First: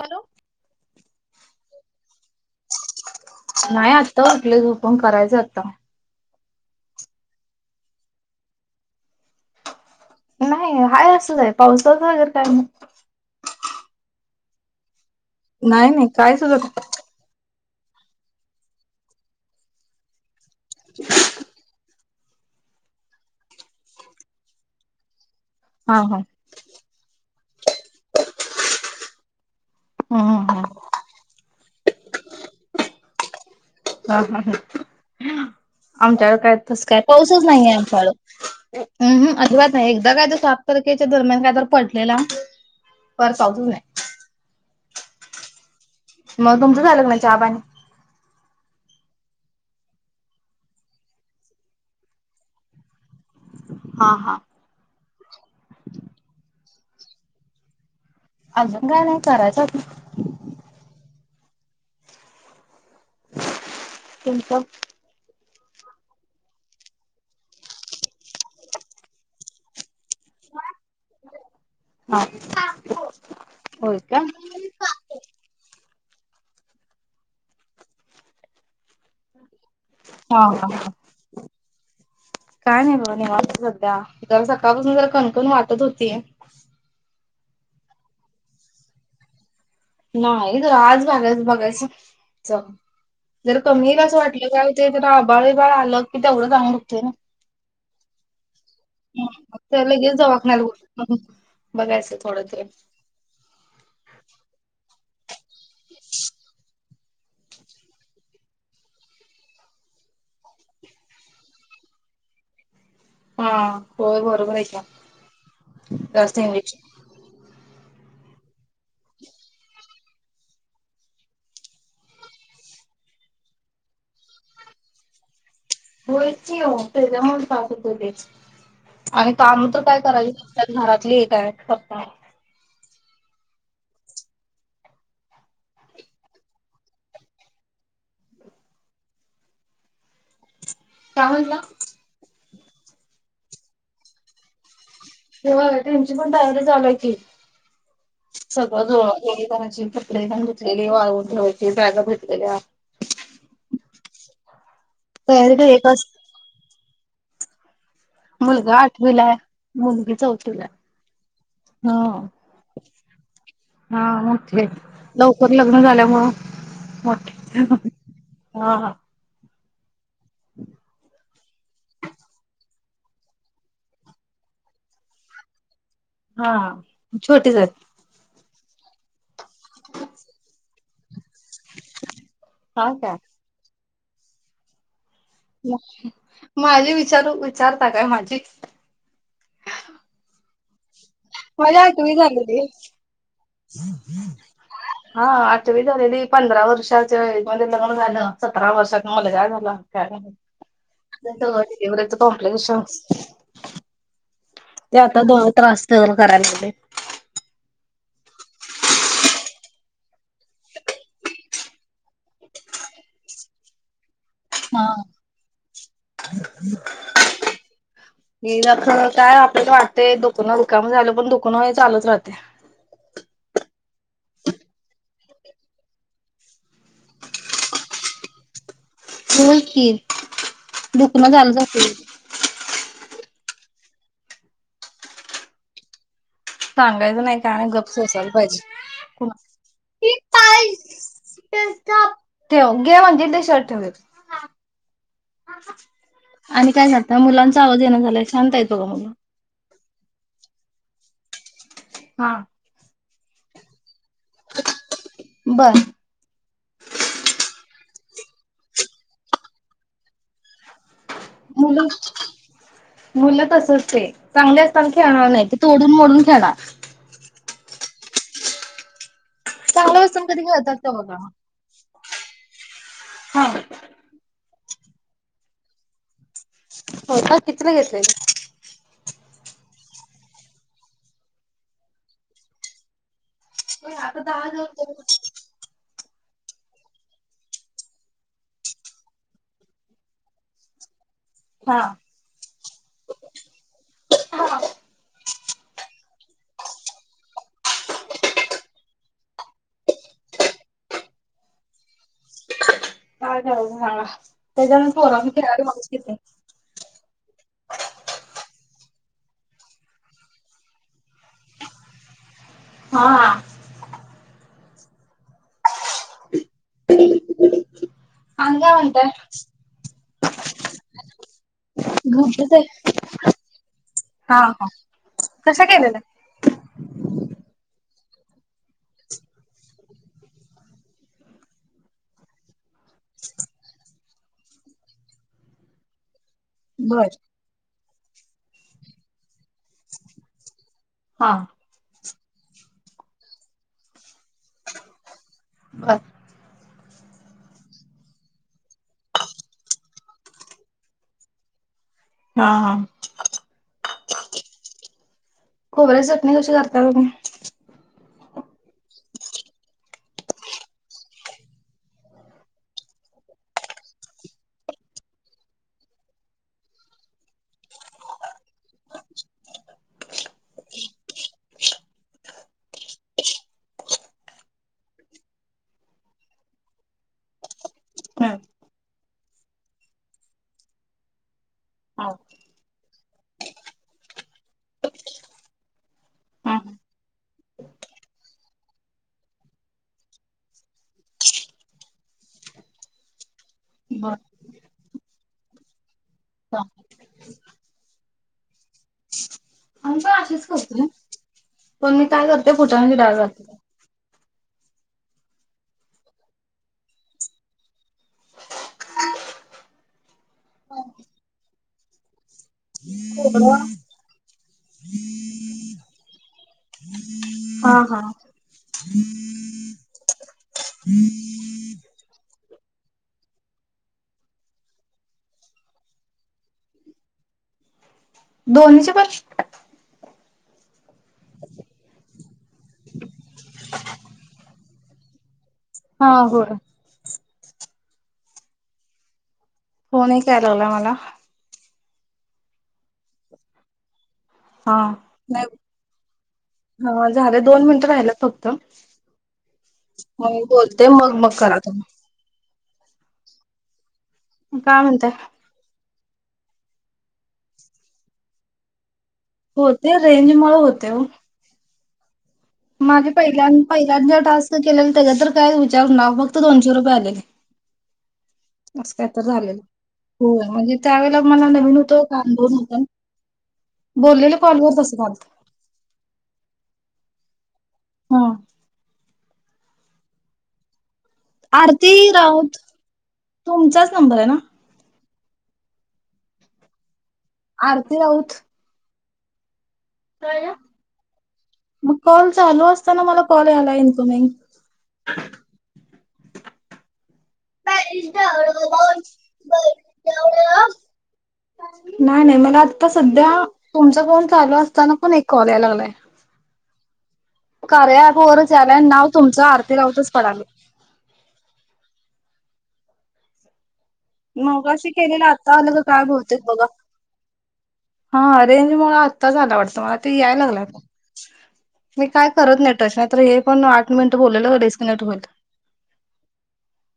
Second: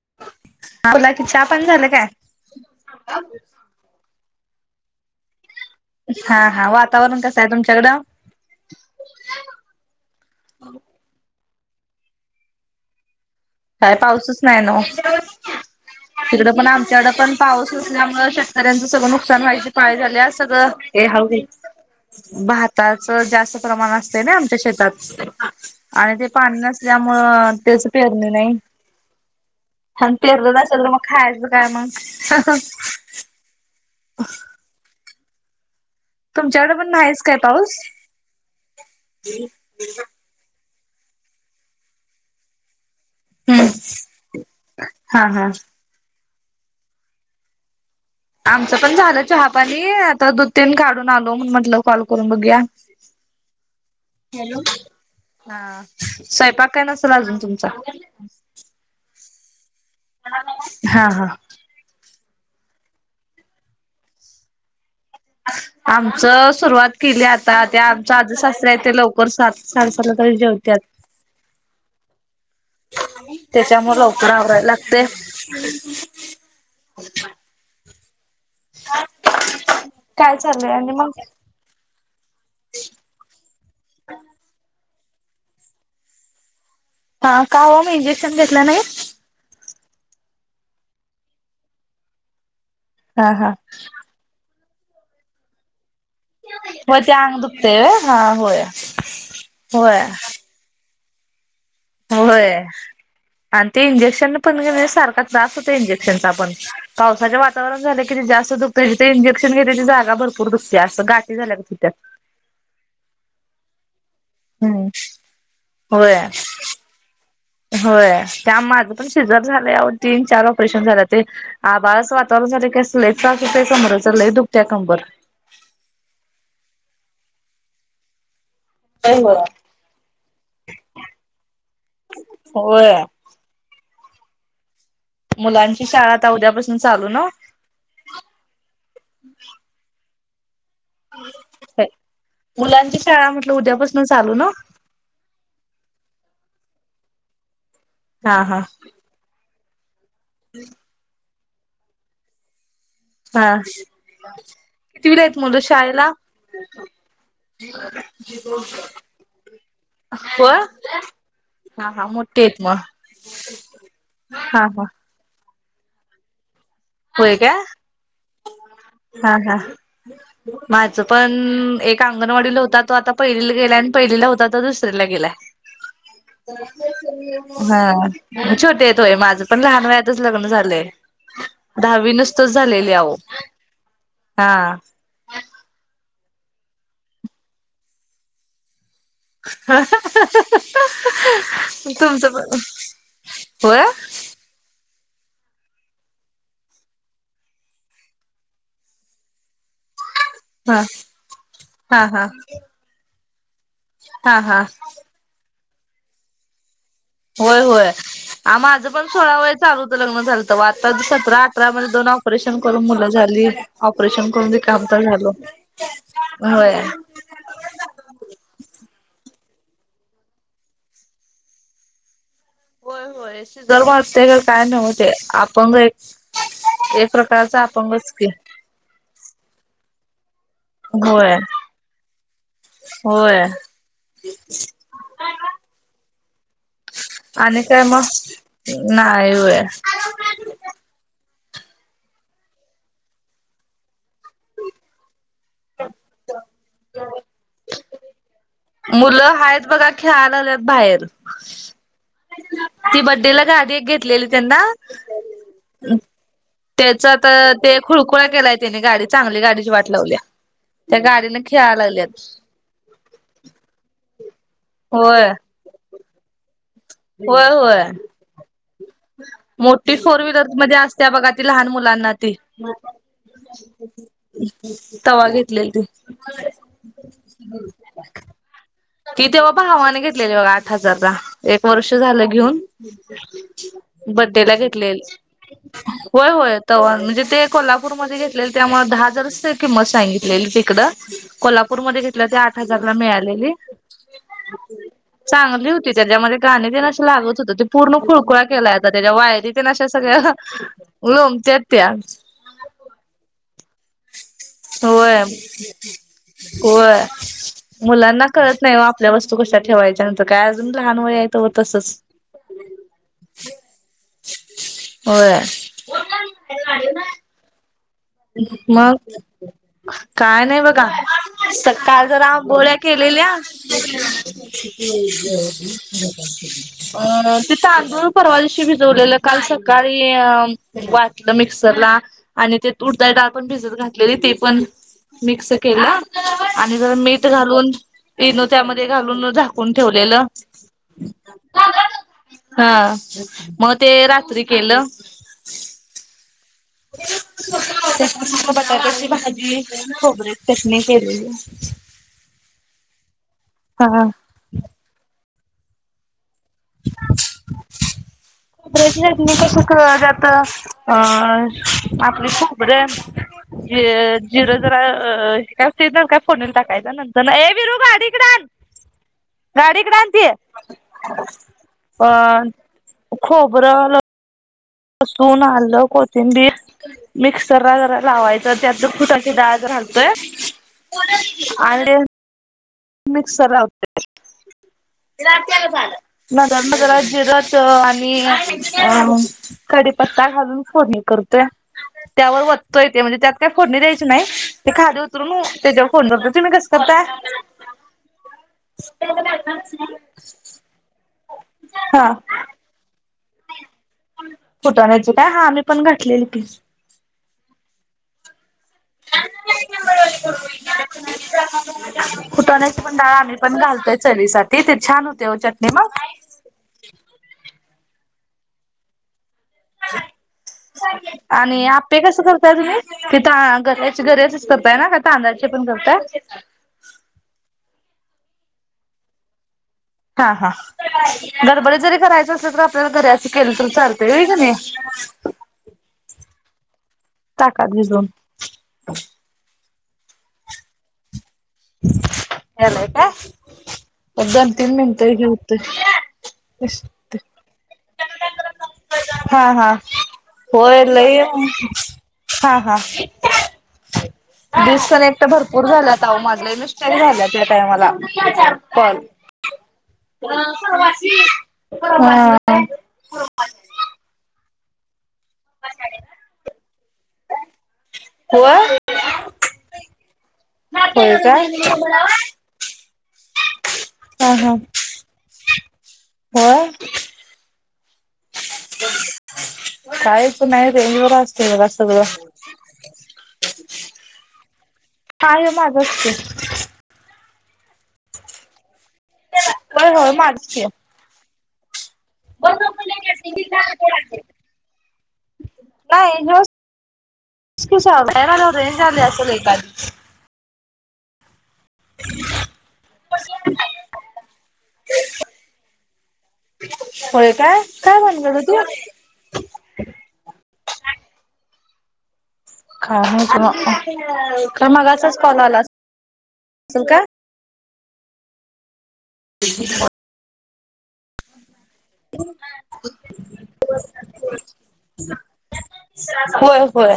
Hello. आपला कि चहा पाणी झालं काय नाही आत्ता उठले झोपुण करायचं आता हा हा वातावरण कस आहे तुमच्याकडं नाही आहेाय असंच आहे पावसाच वगर काय नाही काय पाऊसच नाही ना नाही नाही काय तिकडं पण सुचत आमच्याकड पण पाऊसच ल्यामुळे शेतकऱ्यांच सगळं नुकसान व्हायचे पाळी आल्या सगळं ए हळू गे भाताच जास्त प्रमाण असते ना आमच्या शेतात हा आणि हा ते पाणी नसल्यामुळं तेच पेरनी नाही आणि हम्म पेरल नसेल तर मग खायचं काय मग हा हा ह आमच्या काय तुमच्याकडे तस पण काय नाहीच पाऊसच नाहीये पाऊस? आमच्याकड अजिबात नाही एकदा काय तुस तरकेच्या दरम्यान काय तर पडलेला परत हम्म अपुसच नाही हा हा मग तुमचं झालंग नाही चहा पाणी आमचं पण झालं चहापाणी आता दुध तीन काढून आलो. म्हणुन म्हटलं कॉल करून बघूया. हा [inaudible] हा हॅलो हा स्वयंपाक काय नसल अजून तुमचा अजून काय नाय कराचं आता हा हा तुमचा आमच सुरुवात केली आता त्या आमच आज सासर आहेत ते लवकर सात साडे [unintelligible] जेवत्यात हा त्याच्यामुळ होय काय लवकर आवरायला लागतय. [inaudible] काय हा हा चालूय हा. आणि मंग काय नाही बघा निवांत सध्या ते जरां सकाळपासून जरां कणकण वाटत होती हा काय ओ म इंजेक्शन घेतलं नाही. नाही गं आज झाल्यास बघायच च हा हा जर कमी नाय अस वाटलं का त्येच्यात आभाळ बिभाळ आलग कि तेवढं अंग होय दुखतंय ना ते अंग दुखतय व्हय हा होय त्या होय लगेच दवाखान्यात बोलतं [inaudible] होय आणि ते इंजेक्शन पण घेण्यास सारखा त्रास होतंय इंजक्शनचा पावसाच वाटतावरण झाला की ते जास्त दुखतंय जिथं इंजक्शन घेतय ती जा जागा भरपूर दुसत असं गाठी झाल्या गत होत्यात. हा होय बरोबर आहे की हम्म होय जास्त इंजेक्शन होय. त्या माझं पण शिजर झालंय आहो तीन चार ऑपरेशन झाल्या ते आभळाच वातावरण झाल की अस लईचं [unintelligible] अजून का समोर चाललंय दुखत्या कंबर होय की आहो त्याजामुळच त्रास होतंय ते आणि काम तर काय कराविच लागतात घरातली हे काय पप्पा [inaudible] मुलांची शाळा आता उद्यापासून चालू न काय म्हणला? मुलांची शाळा म्हटलं उद्यापासन चालू न? ते व्हय त्यांची पण तयारी चालू हाय की हा हा सगळं जळ [unintelligible] करायची [unintelligible] धुतलेली वाळवून ठेवायची बॅगा धुतलेल्या हा कितवीला येत तयारी मुलं तर एक शाळेला असते [inaudible] मुलगा आठवीला आहे मुलगी होय चौथीला ये. हा हा हं मोठी आहेत मग हा हा मोठेयेत हा लवकर लग्न झाल्यामुंळ होय काय मोठे हा हा माझं पण अं एक अंगणवाडीला होता तो आता पहिलीला गेला आणि पहिलीला होता तो दुसरीला गेलाय. हा छोटीच आहेत. हा मुलं छोटे येत होय माझं पण लहान वयातच लग्न झालंय. दहावी नुसतच झालेली हा आहो काय हा माझी विचारू विचारता काय माझी माझी आठवी तुमचं पण झालेली. होय हा आठवी झालेली पंधरा वर्षाचे मधे लग्न झालं सतरा वर्षात मुलगा झा ला का हा [unintelligible] हा डिलिव्हच हा कॉम्प्लिकेशन अस हा हा त्रासतेल करायला लागलय होय होय. आ माझं पण सोळा वय चालूतं लग्न झालं तवा आता सतरा अठरामध्ये दोन ऑपरेशन करून मुलं झाली. ऑपरेशन करून झाल ह ह काय आपल्याला वाटते दुखण दुखण झाली पण दुखनं चालूच राहते होय होय सिझर व्हते काय नाही काय न होते आपण एक एक प्रकारचा अंपंगच की हो कि दुखण होय झालं जाते [inaudible] होय [inaudible] सांगायचं नाही आणि नाही काय गप्प मग सोसायला पाहिजे नाही कुणा व्हय का [unintelligible] ठेव घे म्हणजे ते शर्ट ठेव [inaudible] आणि काय झालंय ना मुलांचा आवाज येण झालाय शांत आहेत बघा मुलं हायच बघा खेळालाल्यात बाहेर- हा ती बर्थडे गाडी घेतली त्यांना बर त्याच ते तर [inaudible] खुळकुळा केलाय त्यानी गाडी चांगली गाडीची वाट लावलीया मुलं मुलं तसच आहे. चांगले असताना होय. खेळणार नाही ते तोडून मोडून खेळणार. होय व्हय मोठी चांगलं फोर असताना कधी व्हीलर खेळतात मध्ये का असते बघा ती लहान मुलांना ती हा [unintelligible] तवा घेतलेल ते हो का किती ला घेतलंय कि तेव्हा भावाने घेतलेली बघा आठ हजारला एक वर्ष झालं घेऊन- बर्थडे ला घेतलेलं - होय होय तव्हा म्हणजे ते कोल्हापूरमध्ये घेतलेले त्यामुळे दहा हजार किंमत सांगितलेली तिकडं हा कोल्हापूरमध्ये घेतलं ते आठ हजारला मिळालेली चांगली होती त्याच्यामध्ये गाणी पण असे लागत होतं ते पूर्ण खुळकुळा केला आता त्याच्या वायरी ते अशा सगळ्या [unintelligible] लोमत्याय त्या अ हा [inaudible] होय होय मुलांना कळत नाही वा आपल्या वस्तु कशा ठेवायच्यांत काय अजून लहान वय आहे त तसच हा [inaudible] होय आणि काय मग म्हणताय काय नाही बघा सकाळ जरा झोपलीच आहे गोळ्या केलेल्या [unintelligible] हा हा कशा केलेल्या अ ते तांदुळ परवा दिवशी भिजवलेलं काल सकाळी वाटलं मिक्सरला आणि ते तुरडाळ पण भिजत घातलेली ते पण मिक्स केलं [inaudible] आणि जर बर मीठ घालून ईनो त्यामध्ये घालून झाकून ठेवलेलं हा हा मग ते रात्री केलं बर [inaudible] त्या बटाट्याची भाजी खोबरे चटणी केलेली हा हा हा खोबरच तुम्ही कशे करता तुम्ही खोबऱ्याची चटणी कसं करतात तुम्ही आपली खोबरं ज जिरं जरा काय ते तर फोडणी त टाकायच नंतर ए विरु गाडी इकडं आण- गाडी इकडं आण ती अ खोबर लसूण आलं कोथिंबीर मिक्सर ला जरा लावायचं त्यात थोडशी डाळ तय आणि हा [inaudible] मिक्सर लावते नज मजार जिरच आणि अ कडीपत् का घालून फोनणी करतोय त्यावर वतोयेते म्हणजे त्यात काय फोडणी दयची बर नाही ते खादी उतरून त्याच्यावर फोडतो तुम्ही कसं आता आम्ही पण अशीच करतोय पण मी काय करते पुटडाग घते का फुटण्याच काय हा मी पण घातलेली ती खुटनेच ंडाळ आम्ही पण घालतोय चली सा ते छान होते हो चटणी मग हा हा हम्म आणि आपे कस करताय तुम्ही क त गरे असच करताय ना का तांदळाचे पण करता दोन्चे प हा हा गरबडी जरी करायच असल तर आपल्याला घरी असं केलं तर सारते ये क नाही हो हा होय टाका दि दोन होन कायला लागला मला यालाय का उदण हा तननंतै नाही होत हा झालं दोन मिनिटं राहिलं फक्त हा हा मग मी होय बोलते लय मग ये मग करा तुम्ही हा हा काय दिवस पण म्हणताय? एकट भरपूर झालंत आह माजलाही नुसतन झाल्या त्या टायमाला पल होते रेंज मुळ होते सर् ओ स माझे प पहि ज टास्क केले त्याच्या तर काय विचार ना फक्त दोनशे रुपयाे [inaudible] हो झाले हो म्हणजे त्या वेळेला मला नवीन होतं का दोन होत हा बोललेलं हा कॉलवर तसं कल होय हा काहीच नाही रे बर असत मला आरती सगळं राऊत तुमचाच नंबर आहे ना कााय मागचते आरती राऊत हो हो मारते मग कॉल चालू असताना मला कॉल याला इनकॉमिंग नाही झा असंलका नाही नाही मला आता सध्या तुमचा फोन चालू असताना पण एक कॉल यायला लागलाय [inaudible] होय काय खे काय अो भानगड वरच होती? याला नाव तुमचं आरती राऊतच पडाले का क का मगाशी केलेलं आता आलं ग काय बोलते बघा असेल काय? हा रेंज मु आत्ता झाला वाटतं मला ते याय लागलं मी काय करत नेटच नाहीत हे पण आठ मिनिटं बोललेलं डिस्कनेक्ट होोलल होय होय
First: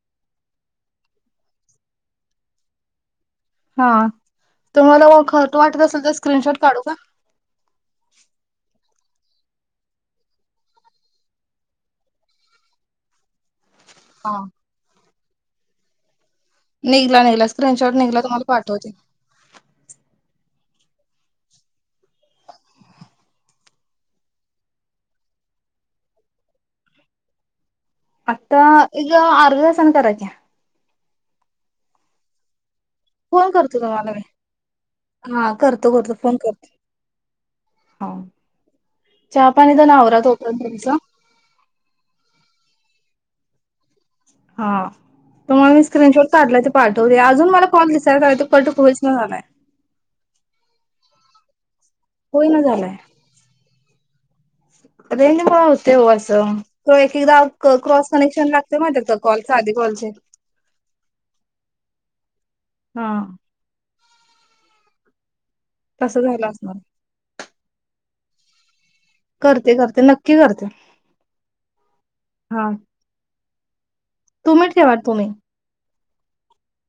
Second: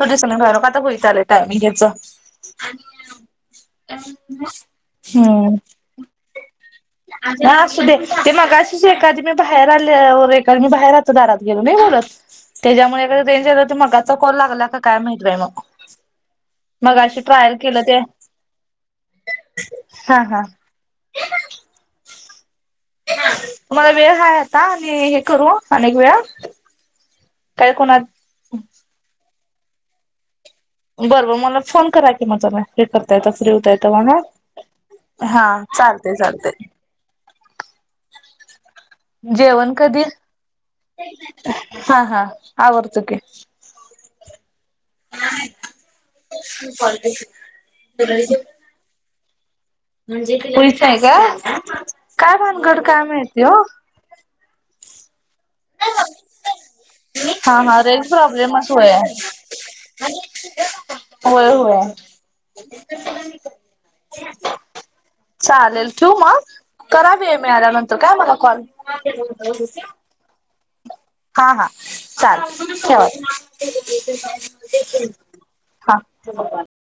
तू दिस ना कायल आता पताले टायमिंगेचा हा तुम्हाला खर त वाटत असेल तर स्क्रीनशॉट काढू का ह असू दे ते मग सुझ एखादी मी बाहेर आल्या मी बाहेर आहतो दारात गेलो बोलत त्याच्यामुळे मगाचा हा कॉल लागला का काय माहितय मग मग अशी निघला निघला ट्रायल केलं स्क्रीनशॉट ते निघला तुम्हाला पाठवते हा हा तुम्हाला वेळ हाय आता आणि हे करू अनेक वेळा काय कोणा आता एकग अर्धसान कराक्या बरं बर मला फोन करा कि म तला हे करता येत फ्री फोन होत करतो येत तुम्हाला म्हणा मी हा करतो करतो चालते फोन चालते [inaudible] करतो हा चहा जेवण पाणी तर कधी आवरा तोपर्यंत तुमचं हा हा आवडतं की हा तु मला मी स्क्रीनशॉट काढलाय ते पाठवते अजून मला कॉल दिसायला का कट क म्हणजे पुचय का काय होई ना भानगड झालाय कामते हो रेंज प होते हो असं त एक एकदा हा हा रेंज क्रॉस कनेक्शन प्रॉब्लेमच लागते होय मत तर कॉलचे आधी कॉलचे होय होय हा चालेल ठेव तसं मग झालं असणार करावी आहे मिळाल्यानंतर काय मला कॉल करते करते नक्की करते हा हा चाल हा ठवा तुम्ही ठेवा तुम्ही हा